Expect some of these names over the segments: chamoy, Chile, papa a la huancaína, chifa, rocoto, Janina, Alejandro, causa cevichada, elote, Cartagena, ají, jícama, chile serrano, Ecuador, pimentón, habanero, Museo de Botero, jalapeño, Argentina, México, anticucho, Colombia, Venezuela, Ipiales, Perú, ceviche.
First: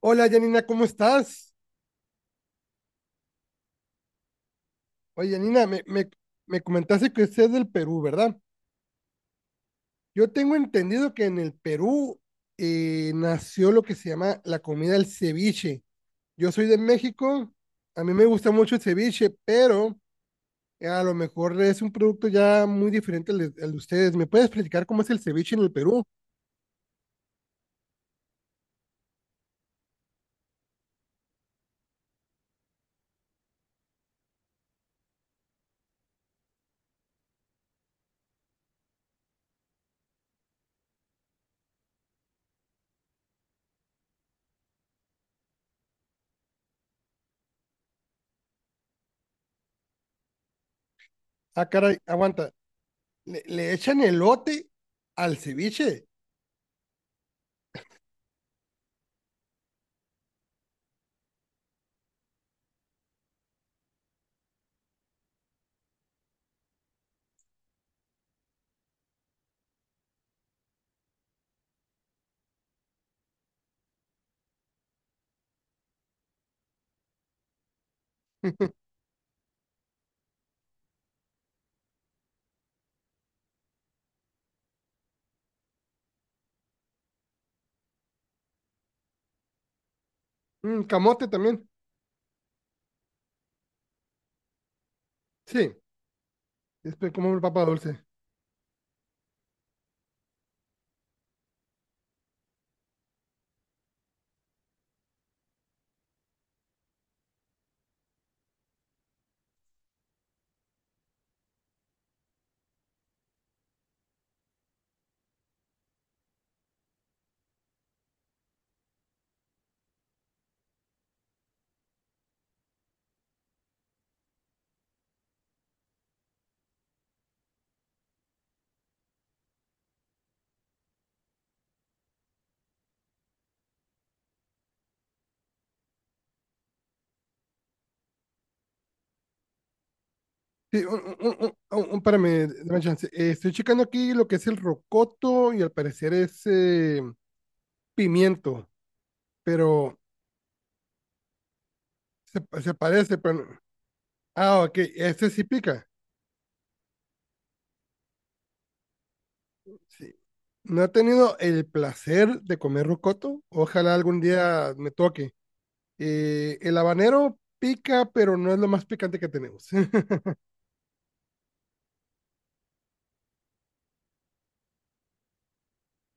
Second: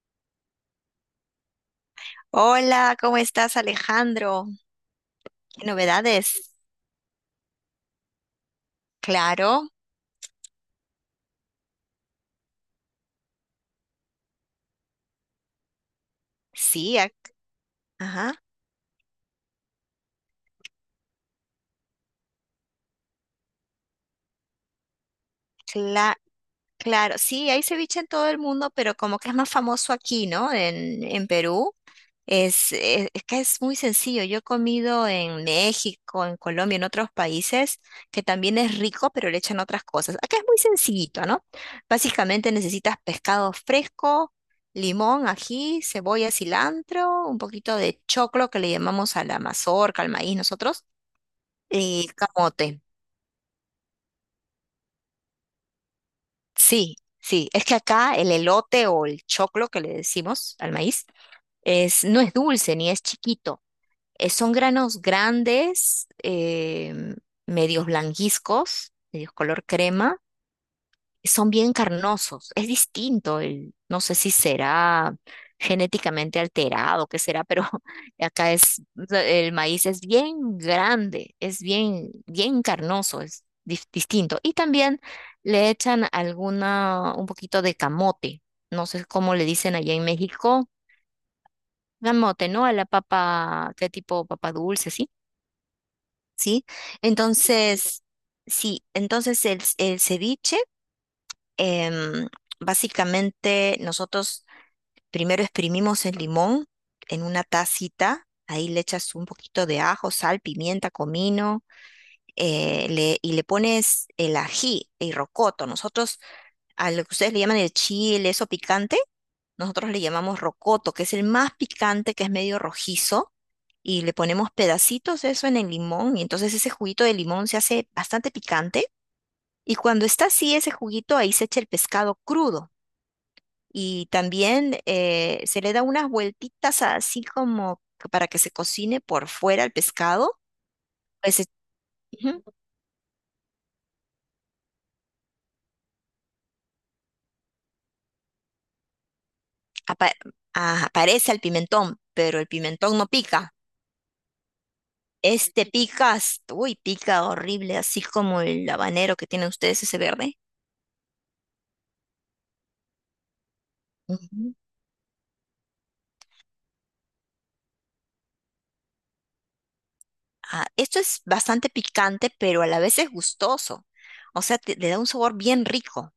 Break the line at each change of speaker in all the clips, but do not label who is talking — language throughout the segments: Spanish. Hola, Janina, ¿cómo estás?
Hola, ¿cómo estás, Alejandro?
Oye, Janina,
¿Qué
me, me,
novedades?
me comentaste que usted es del Perú, ¿verdad?
Claro,
Yo tengo entendido que en el Perú nació lo que se llama la comida del ceviche. Yo soy de
sí,
México, a mí me
ajá,
gusta mucho el ceviche, pero a lo mejor es un producto ya muy diferente al de ustedes. ¿Me puedes platicar cómo es el ceviche en el Perú?
cla- claro, sí, hay ceviche en todo el mundo, pero como que es más famoso aquí, ¿no? En Perú. Es que es muy sencillo. Yo he comido en México, en Colombia, en otros países, que también es rico, pero le echan otras cosas. Acá es muy sencillito, ¿no? Básicamente necesitas pescado fresco, limón, ají, cebolla, cilantro, un poquito de choclo que le llamamos a la mazorca, al maíz nosotros,
Ah, caray,
y
aguanta.
camote.
¿Le echan elote al ceviche?
Sí, sí. Es que acá el elote o el choclo que le decimos al maíz es, no es dulce ni es chiquito. Son granos grandes, medios blanquizcos, medios color crema, y son bien carnosos. Es distinto, no sé si será genéticamente alterado, qué será, pero acá es, el maíz es bien grande, es bien, bien carnoso, es distinto. Y también le echan alguna, un poquito de camote. No sé cómo le dicen allá en México.
Mm, camote también.
Camote, ¿no? A la papa, ¿qué tipo? Papa dulce, ¿sí?
Sí,
¿Sí?
como el papa
Entonces,
dulce.
sí, entonces el ceviche, em, básicamente nosotros primero exprimimos el limón en una tacita, ahí le echas un poquito de ajo, sal, pimienta, comino, y le pones el ají, el rocoto. Nosotros, a lo que ustedes le llaman el chile, eso picante, nosotros le llamamos rocoto, que es el más picante, que es medio rojizo y le ponemos pedacitos de eso en el limón y entonces ese juguito de limón se hace bastante picante y cuando está así ese juguito ahí se echa el pescado crudo y también se le da unas vueltitas así como que para que se cocine por fuera el pescado,
Sí, un, un-
pues se-
un-
ujú,
Espérame, dame chance. Estoy checando aquí lo que es el rocoto y al parecer es pimiento, pero
apa- aparece el pimentón, pero el
se
pimentón no
parece, pero...
pica.
no- Ah, ok, este sí
Este
pica.
pica, uy, pica horrible, así como el habanero que tienen ustedes, ese
Sí.
verde.
No he tenido el placer de comer rocoto. Ojalá algún
Ujú.
día me toque. El habanero pica, pero no es lo más picante que tenemos.
Ah, esto es bastante picante, pero a la vez es gustoso. O sea, le da un sabor bien rico.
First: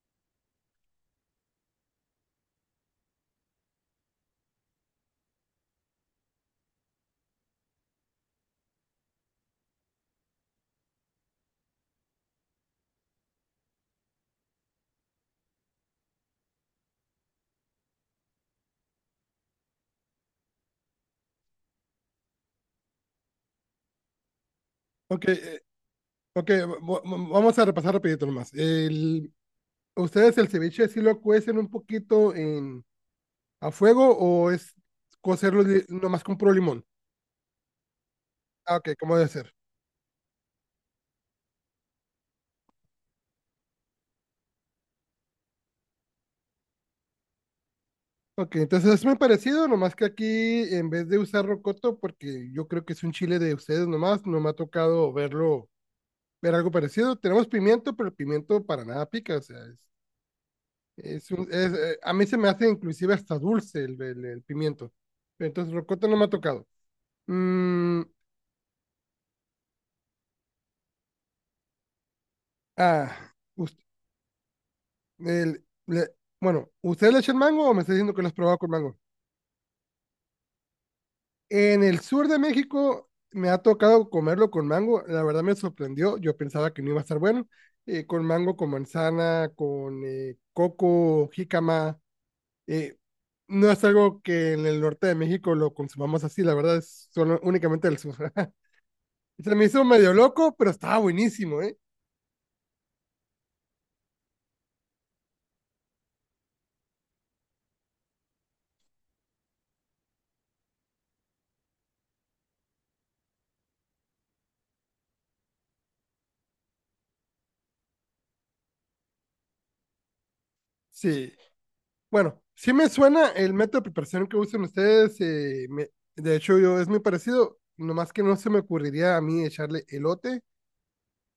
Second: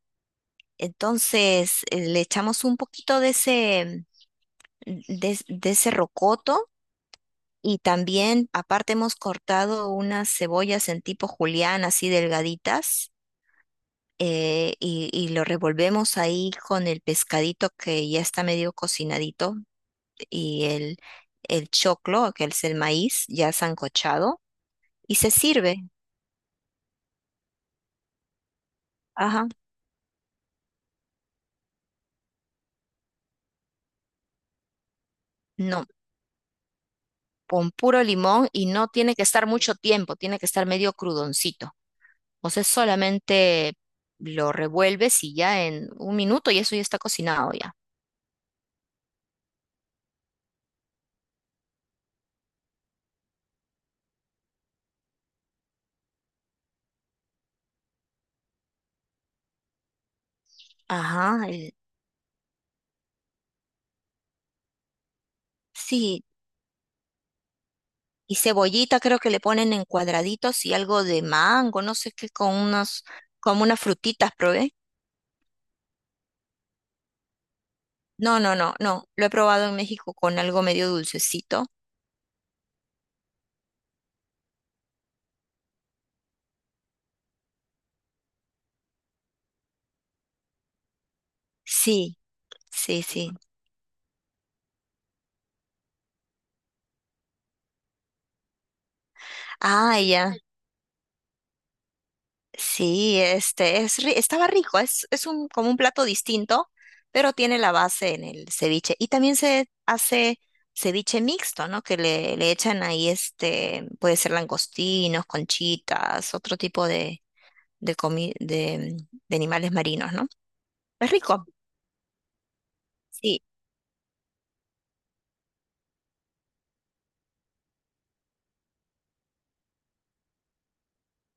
Entonces, le echamos un poquito de ese, de ese rocoto y también, aparte, hemos cortado unas cebollas en tipo julián, así delgaditas, y lo revolvemos ahí con el pescadito que ya está medio cocinadito y el choclo, que es el maíz, ya sancochado, y
Ok,
se sirve.
ok, va- vamos a repasar rapidito nomás.
Ajá.
¿Ustedes el ceviche sí lo cuecen un poquito en a fuego o es
No,
nomás con puro limón?
con puro limón y
Ah,
no
ok, ¿cómo
tiene que
debe
estar
ser?
mucho tiempo, tiene que estar medio crudoncito. O sea, solamente lo revuelves y ya en un minuto y eso ya está cocinado ya.
Ok, entonces es muy parecido, nomás que aquí en vez de usar rocoto, porque yo creo que es un chile de ustedes nomás, no me ha tocado verlo, ver algo parecido. Tenemos pimiento, pero el pimiento para nada pica, o sea,
Ajá,
a mí se me hace inclusive hasta dulce el pimiento. Pero entonces rocoto no
sí.
me ha tocado. Mm,
Y cebollita creo que le ponen en cuadraditos y algo de mango, no sé qué, con unos,
ah,
como
us-
unas frutitas, probé.
el- le- bueno, ¿ustedes le echan mango o me está diciendo que lo has
No, no,
probado con
no,
mango?
no. Lo he probado en México con algo medio dulcecito.
En el sur de México me ha tocado comerlo con mango. La verdad me sorprendió. Yo pensaba que no iba a estar bueno. Con mango, con manzana, con coco, jícama.
Sí,
eh,
sí, sí.
no es algo que en el norte de México lo consumamos así. La verdad es solo, únicamente del sur. Se me hizo
Ah,
medio
ya.
loco, pero estaba buenísimo, ¿eh?
Sí, este es estaba rico, es un como un plato distinto, pero tiene la base en el ceviche. Y también se hace ceviche mixto, ¿no? Que le echan ahí este, puede ser langostinos, conchitas, otro tipo de, de, comi- de, de animales marinos, ¿no? Es
Sí.
rico.
Bueno, sí me suena
Sí.
el método de preparación que usan ustedes. De hecho, yo es muy parecido. Nomás que no se me ocurriría a mí echarle elote.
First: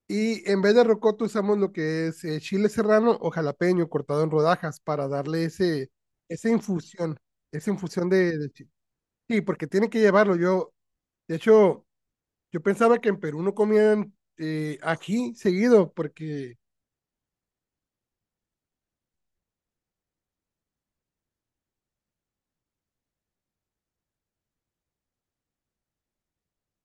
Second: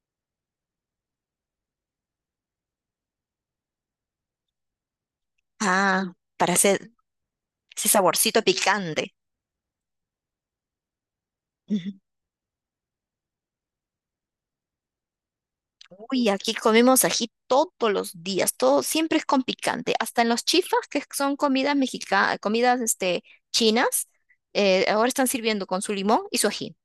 Y en vez de rocoto usamos lo que es chile serrano o jalapeño cortado en rodajas para darle
Ah,
esa
para hacer
infusión, esa
ese
infusión de,
saborcito
de chi-
picante.
Sí, porque tiene que llevarlo. Yo, de hecho, yo pensaba que en Perú no comían ají seguido
Uy, aquí
porque
comemos ají todos los días, todo siempre es con picante, hasta en los chifas, que son comidas mexicanas, comidas este, chinas, ahora están sirviendo con su limón y su ají,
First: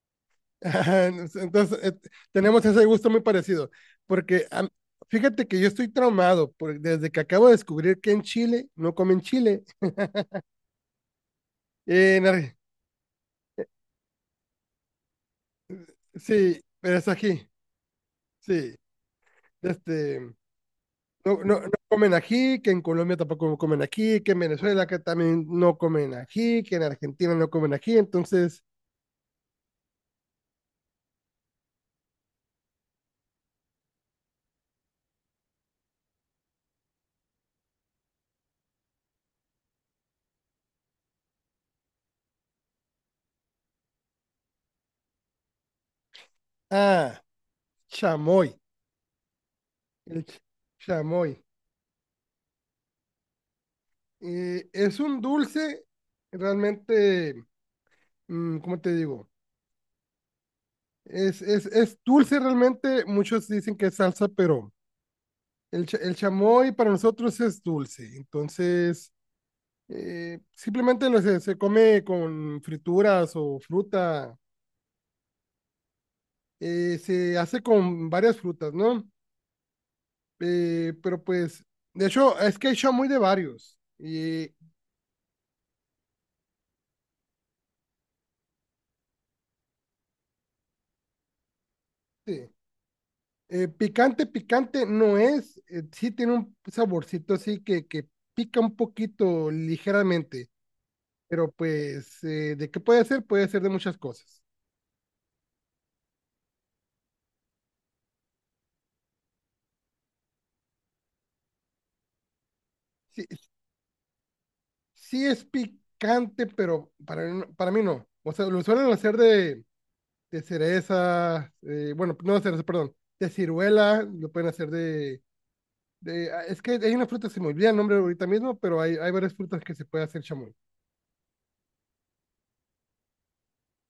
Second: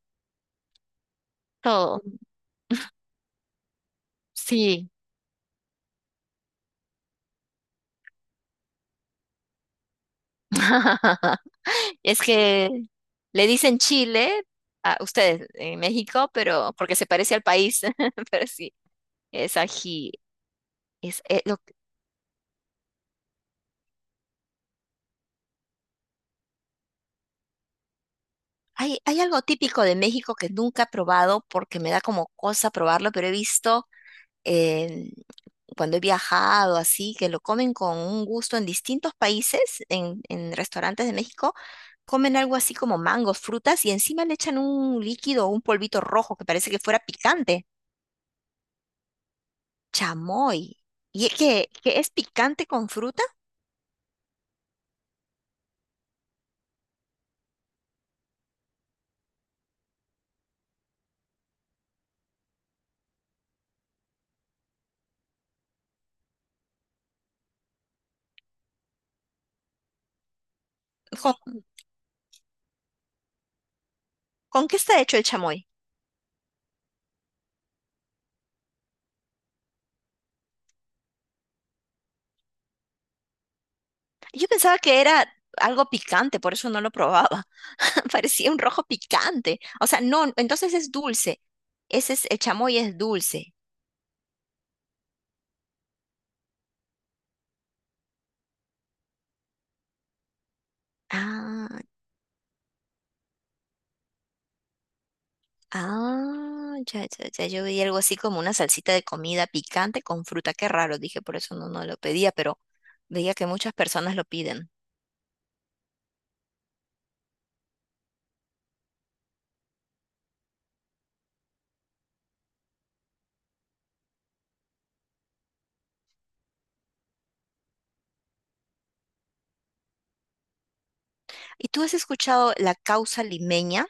ajá, entonces
todo,
tenemos ese gusto muy parecido. Porque am-
sí.
Fíjate que yo estoy traumado desde que acabo de descubrir que en Chile no comen chile. eh,
Es
En Arge-
que le dicen Chile a ustedes en México,
sí,
pero porque
pero
se
es
parece al
ají,
país, pero sí,
sí.
es ají.
Este,
Es,
No,
eh, lo-
no, no comen ají, que en Colombia tampoco comen ají, que en Venezuela que también no comen ají, que en Argentina no comen ají. Entonces,
Hay, hay algo típico de México que nunca he probado porque me da como cosa probarlo, pero he visto cuando he viajado así, que lo comen con un gusto en distintos países, en restaurantes de México, comen algo así como mangos, frutas y encima le echan un líquido, un polvito rojo que parece que fuera
ah,
picante.
chamoy, el ch-
Chamoy. ¿Y es
chamoy.
que es picante con fruta?
Es un dulce realmente, mm, ¿cómo te digo? Es dulce realmente, muchos dicen que es salsa, pero el chamoy para nosotros es dulce. Entonces, simplemente
¿Con,
se come con frituras o fruta.
con qué está hecho el chamoy?
Se hace con varias frutas, ¿no? Pero pues, de hecho, es que hay muy de varios.
Yo
Y
pensaba que era algo picante, por eso no lo probaba. Parecía un rojo picante. O sea, no, entonces es dulce. Ese es, el
sí.
chamoy es dulce.
Picante, picante no es, sí tiene un saborcito así que pica un poquito ligeramente, pero
Ah.
pues, ¿de qué puede ser? Puede ser de muchas cosas.
Ah, ya, ya, ya, yo vi algo así como una salsita de comida picante con fruta, qué raro, dije, por eso no, no lo pedía, pero
Sí,
veía que muchas personas lo piden.
sí es picante, pero para mí no. O sea, lo suelen hacer de cereza, bueno, no de cereza, perdón, de ciruela, lo pueden hacer ah, es que hay una fruta, se me olvida el nombre ahorita mismo, pero hay varias frutas que se puede hacer chamoy.
¿Y tú has escuchado la causa limeña?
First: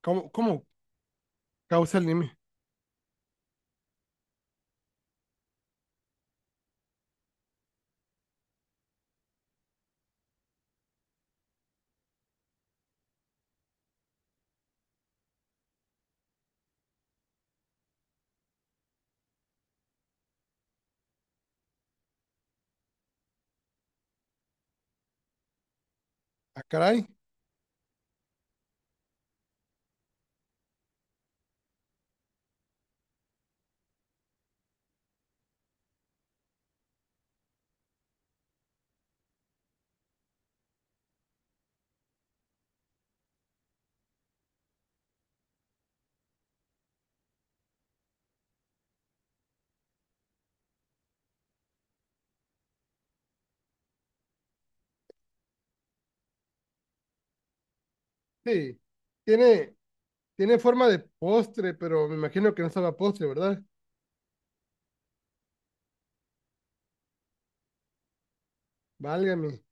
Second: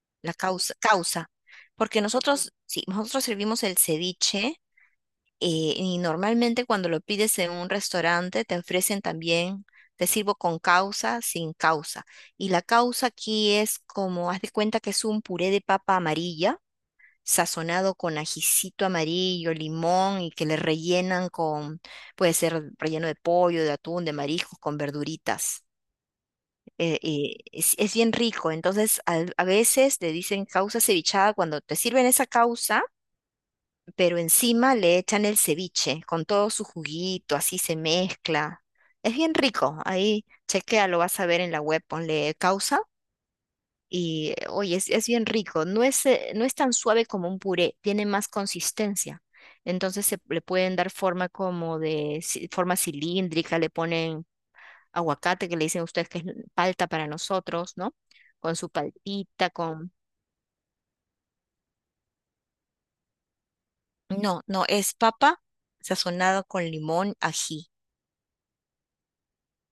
¿Cómo,
La
cómo
causa, causa,
causa
porque
el nime?
nosotros, sí, nosotros servimos el ceviche y normalmente cuando lo pides en un restaurante te ofrecen también, te sirvo con causa, sin causa. Y la causa aquí es como, haz de cuenta que es un puré de papa amarilla sazonado con ajicito amarillo, limón y que le rellenan con, puede ser relleno de pollo, de atún, de mariscos, con verduritas.
Ah, caray.
Es bien rico, entonces a veces le dicen causa cevichada cuando te sirven esa causa, pero encima le echan el ceviche con todo su juguito, así se mezcla. Es bien rico, ahí chequea, lo vas a ver en la web, ponle causa y oye, es bien rico. No es, no es tan suave como un puré, tiene más consistencia. Entonces se le pueden dar forma como de forma cilíndrica, le ponen aguacate, que le dicen ustedes que es palta para nosotros, ¿no? Con su
Sí.
paltita,
Tiene,
con...
Tiene forma de postre, pero me imagino que no sabe a postre, ¿verdad?
No, no, es papa sazonada con limón, ají.
Válgame.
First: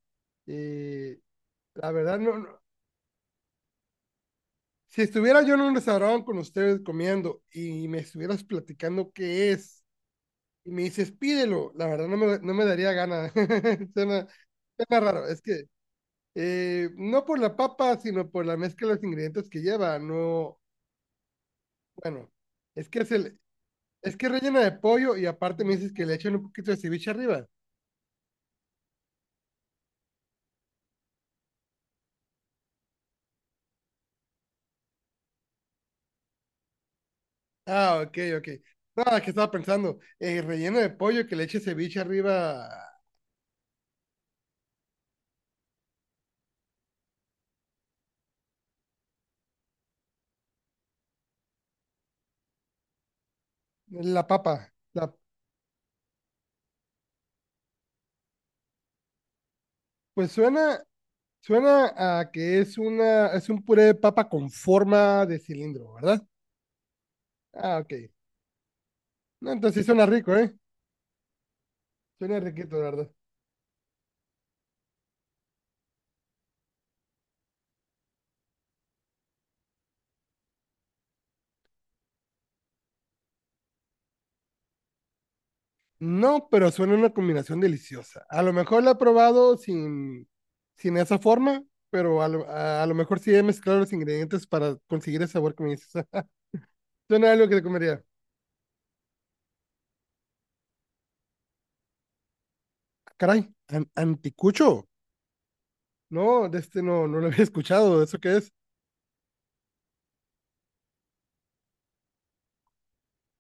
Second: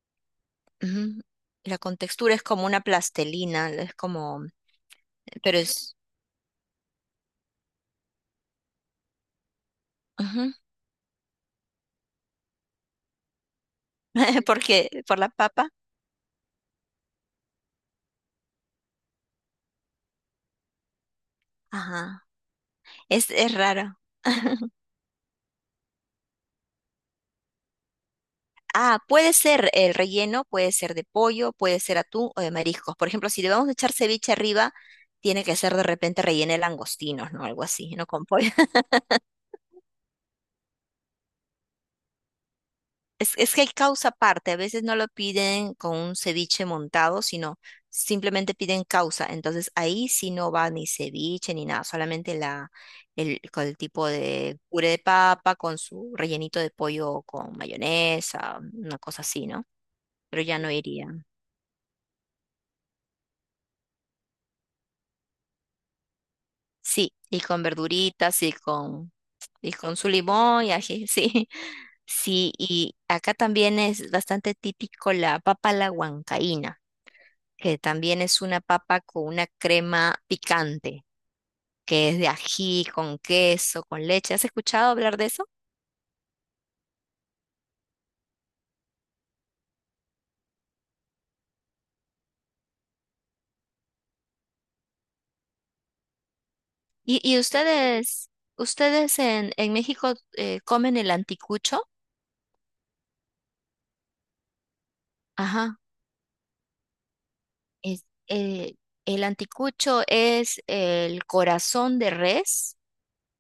Y
Ujú. La
la verdad,
contextura
no,
es
no.
como una plastelina, es como,
Si estuviera yo
pero
en un
es
restaurante con ustedes comiendo y me estuvieras platicando qué es,
ujú,
y me dices pídelo, la verdad no me daría gana. Suena,
porque
Suena
por
raro.
la
Es que
papa,
No por la papa, sino por la mezcla de los ingredientes que lleva. No,
ajá,
bueno, es que es el,
es raro.
es que es rellena de pollo y aparte me dices que le echan un poquito de ceviche arriba.
Ah, puede ser el relleno, puede ser de pollo, puede ser atún o de mariscos. Por ejemplo, si le vamos a echar ceviche arriba, tiene que ser de repente relleno de langostinos, ¿no? Algo así,
Ah,
no
ok,
con
ok.
pollo.
Nada, que estaba pensando, relleno de pollo que le eche ceviche arriba
Es que hay causa aparte, a veces no lo piden con un ceviche montado, sino simplemente piden causa. Entonces ahí sí no va ni ceviche ni nada, solamente con el tipo
la
de
papa.
puré de papa con su rellenito de pollo con mayonesa, una cosa así, ¿no?
Pues
Pero ya no
suena,
iría.
suena a que es un puré de papa con forma de cilindro, ¿verdad?
Sí, y con
Ah, ok.
verduritas
No,
y
entonces sí
con
suena
su
rico, ¿eh?
limón y ají, sí.
Suena
Sí,
riquito, la
y
verdad.
acá también es bastante típico la papa a la huancaína, que también es una papa con una crema picante, que es de ají, con queso, con leche. ¿Has escuchado hablar de eso?
No, pero suena una combinación deliciosa. A lo mejor la he probado sin esa forma, pero a lo mejor sí he mezclado los ingredientes para conseguir el sabor que me dices.
¿Y,
Suena
y
algo que te comería.
ustedes, ¿Ustedes en México comen el anticucho?
Ah, caray, anticucho.
Ajá.
No, de este no, no lo había escuchado.
Es,
¿Eso qué es?
eh, el anticucho es el corazón de res.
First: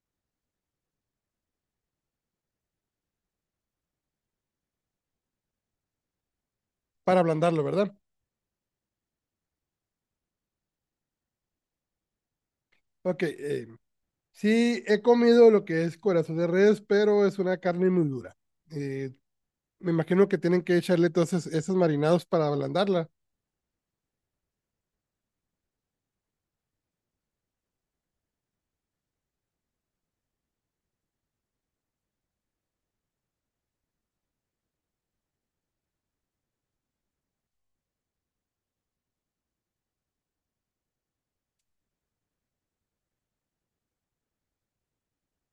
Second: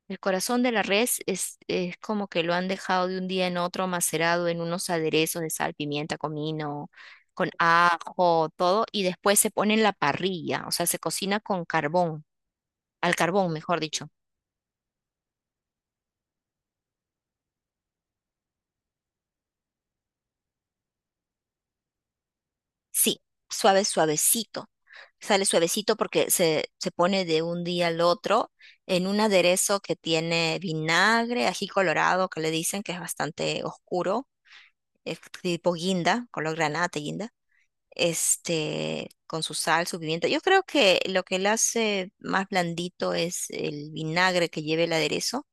El corazón de la res es como que lo han dejado de un día en otro macerado en unos aderezos de sal, pimienta, comino,
Para
con
ablandarlo, ¿verdad?
ajo, todo, y después se pone en la parrilla, o sea, se cocina con carbón, al
Ok,
carbón, mejor dicho.
sí he comido lo que es corazón de res, pero es una carne muy dura. Eh, Me imagino que tienen que echarle todos esos marinados para ablandarla.
Sí, suave, suavecito. Sale suavecito porque se pone de un día al otro en un aderezo que tiene vinagre, ají colorado, que le dicen que es bastante oscuro, es tipo guinda, color granate, guinda. Este, con su sal, su pimienta. Yo creo que lo que le hace más blandito es el vinagre que lleva el aderezo,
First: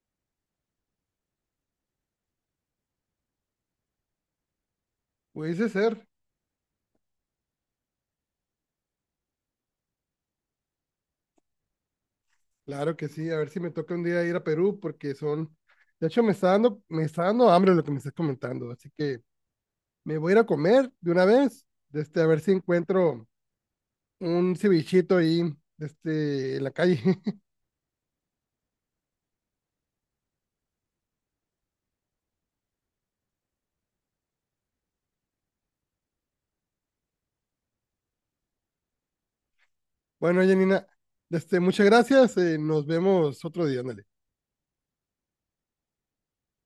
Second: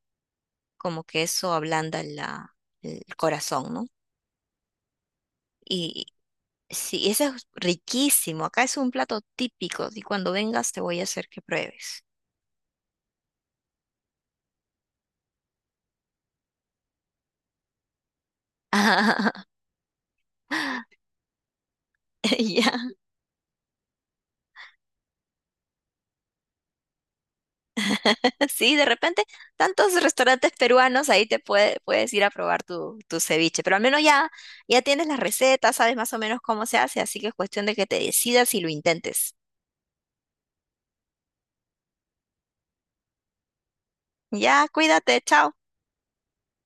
como que eso ablanda la, el corazón, ¿no?
Puede ser.
Y sí, ese es riquísimo. Acá es un plato típico y cuando vengas te voy a hacer que pruebes.
Claro que sí, a ver si me toca un día ir a Perú porque son, de hecho me está dando hambre lo que me estás comentando, así que me voy a ir a comer de una vez, de este a ver si
Ya.
encuentro un cevichito ahí, de este en la calle.
Sí, de repente tantos restaurantes peruanos ahí puedes ir a probar tu, tu ceviche, pero al menos ya, ya tienes las recetas, sabes más o menos cómo se hace, así que es cuestión de que te decidas y lo intentes.
Bueno, Janina, de este muchas gracias, nos vemos otro día, ándale.
Ya, cuídate, chao.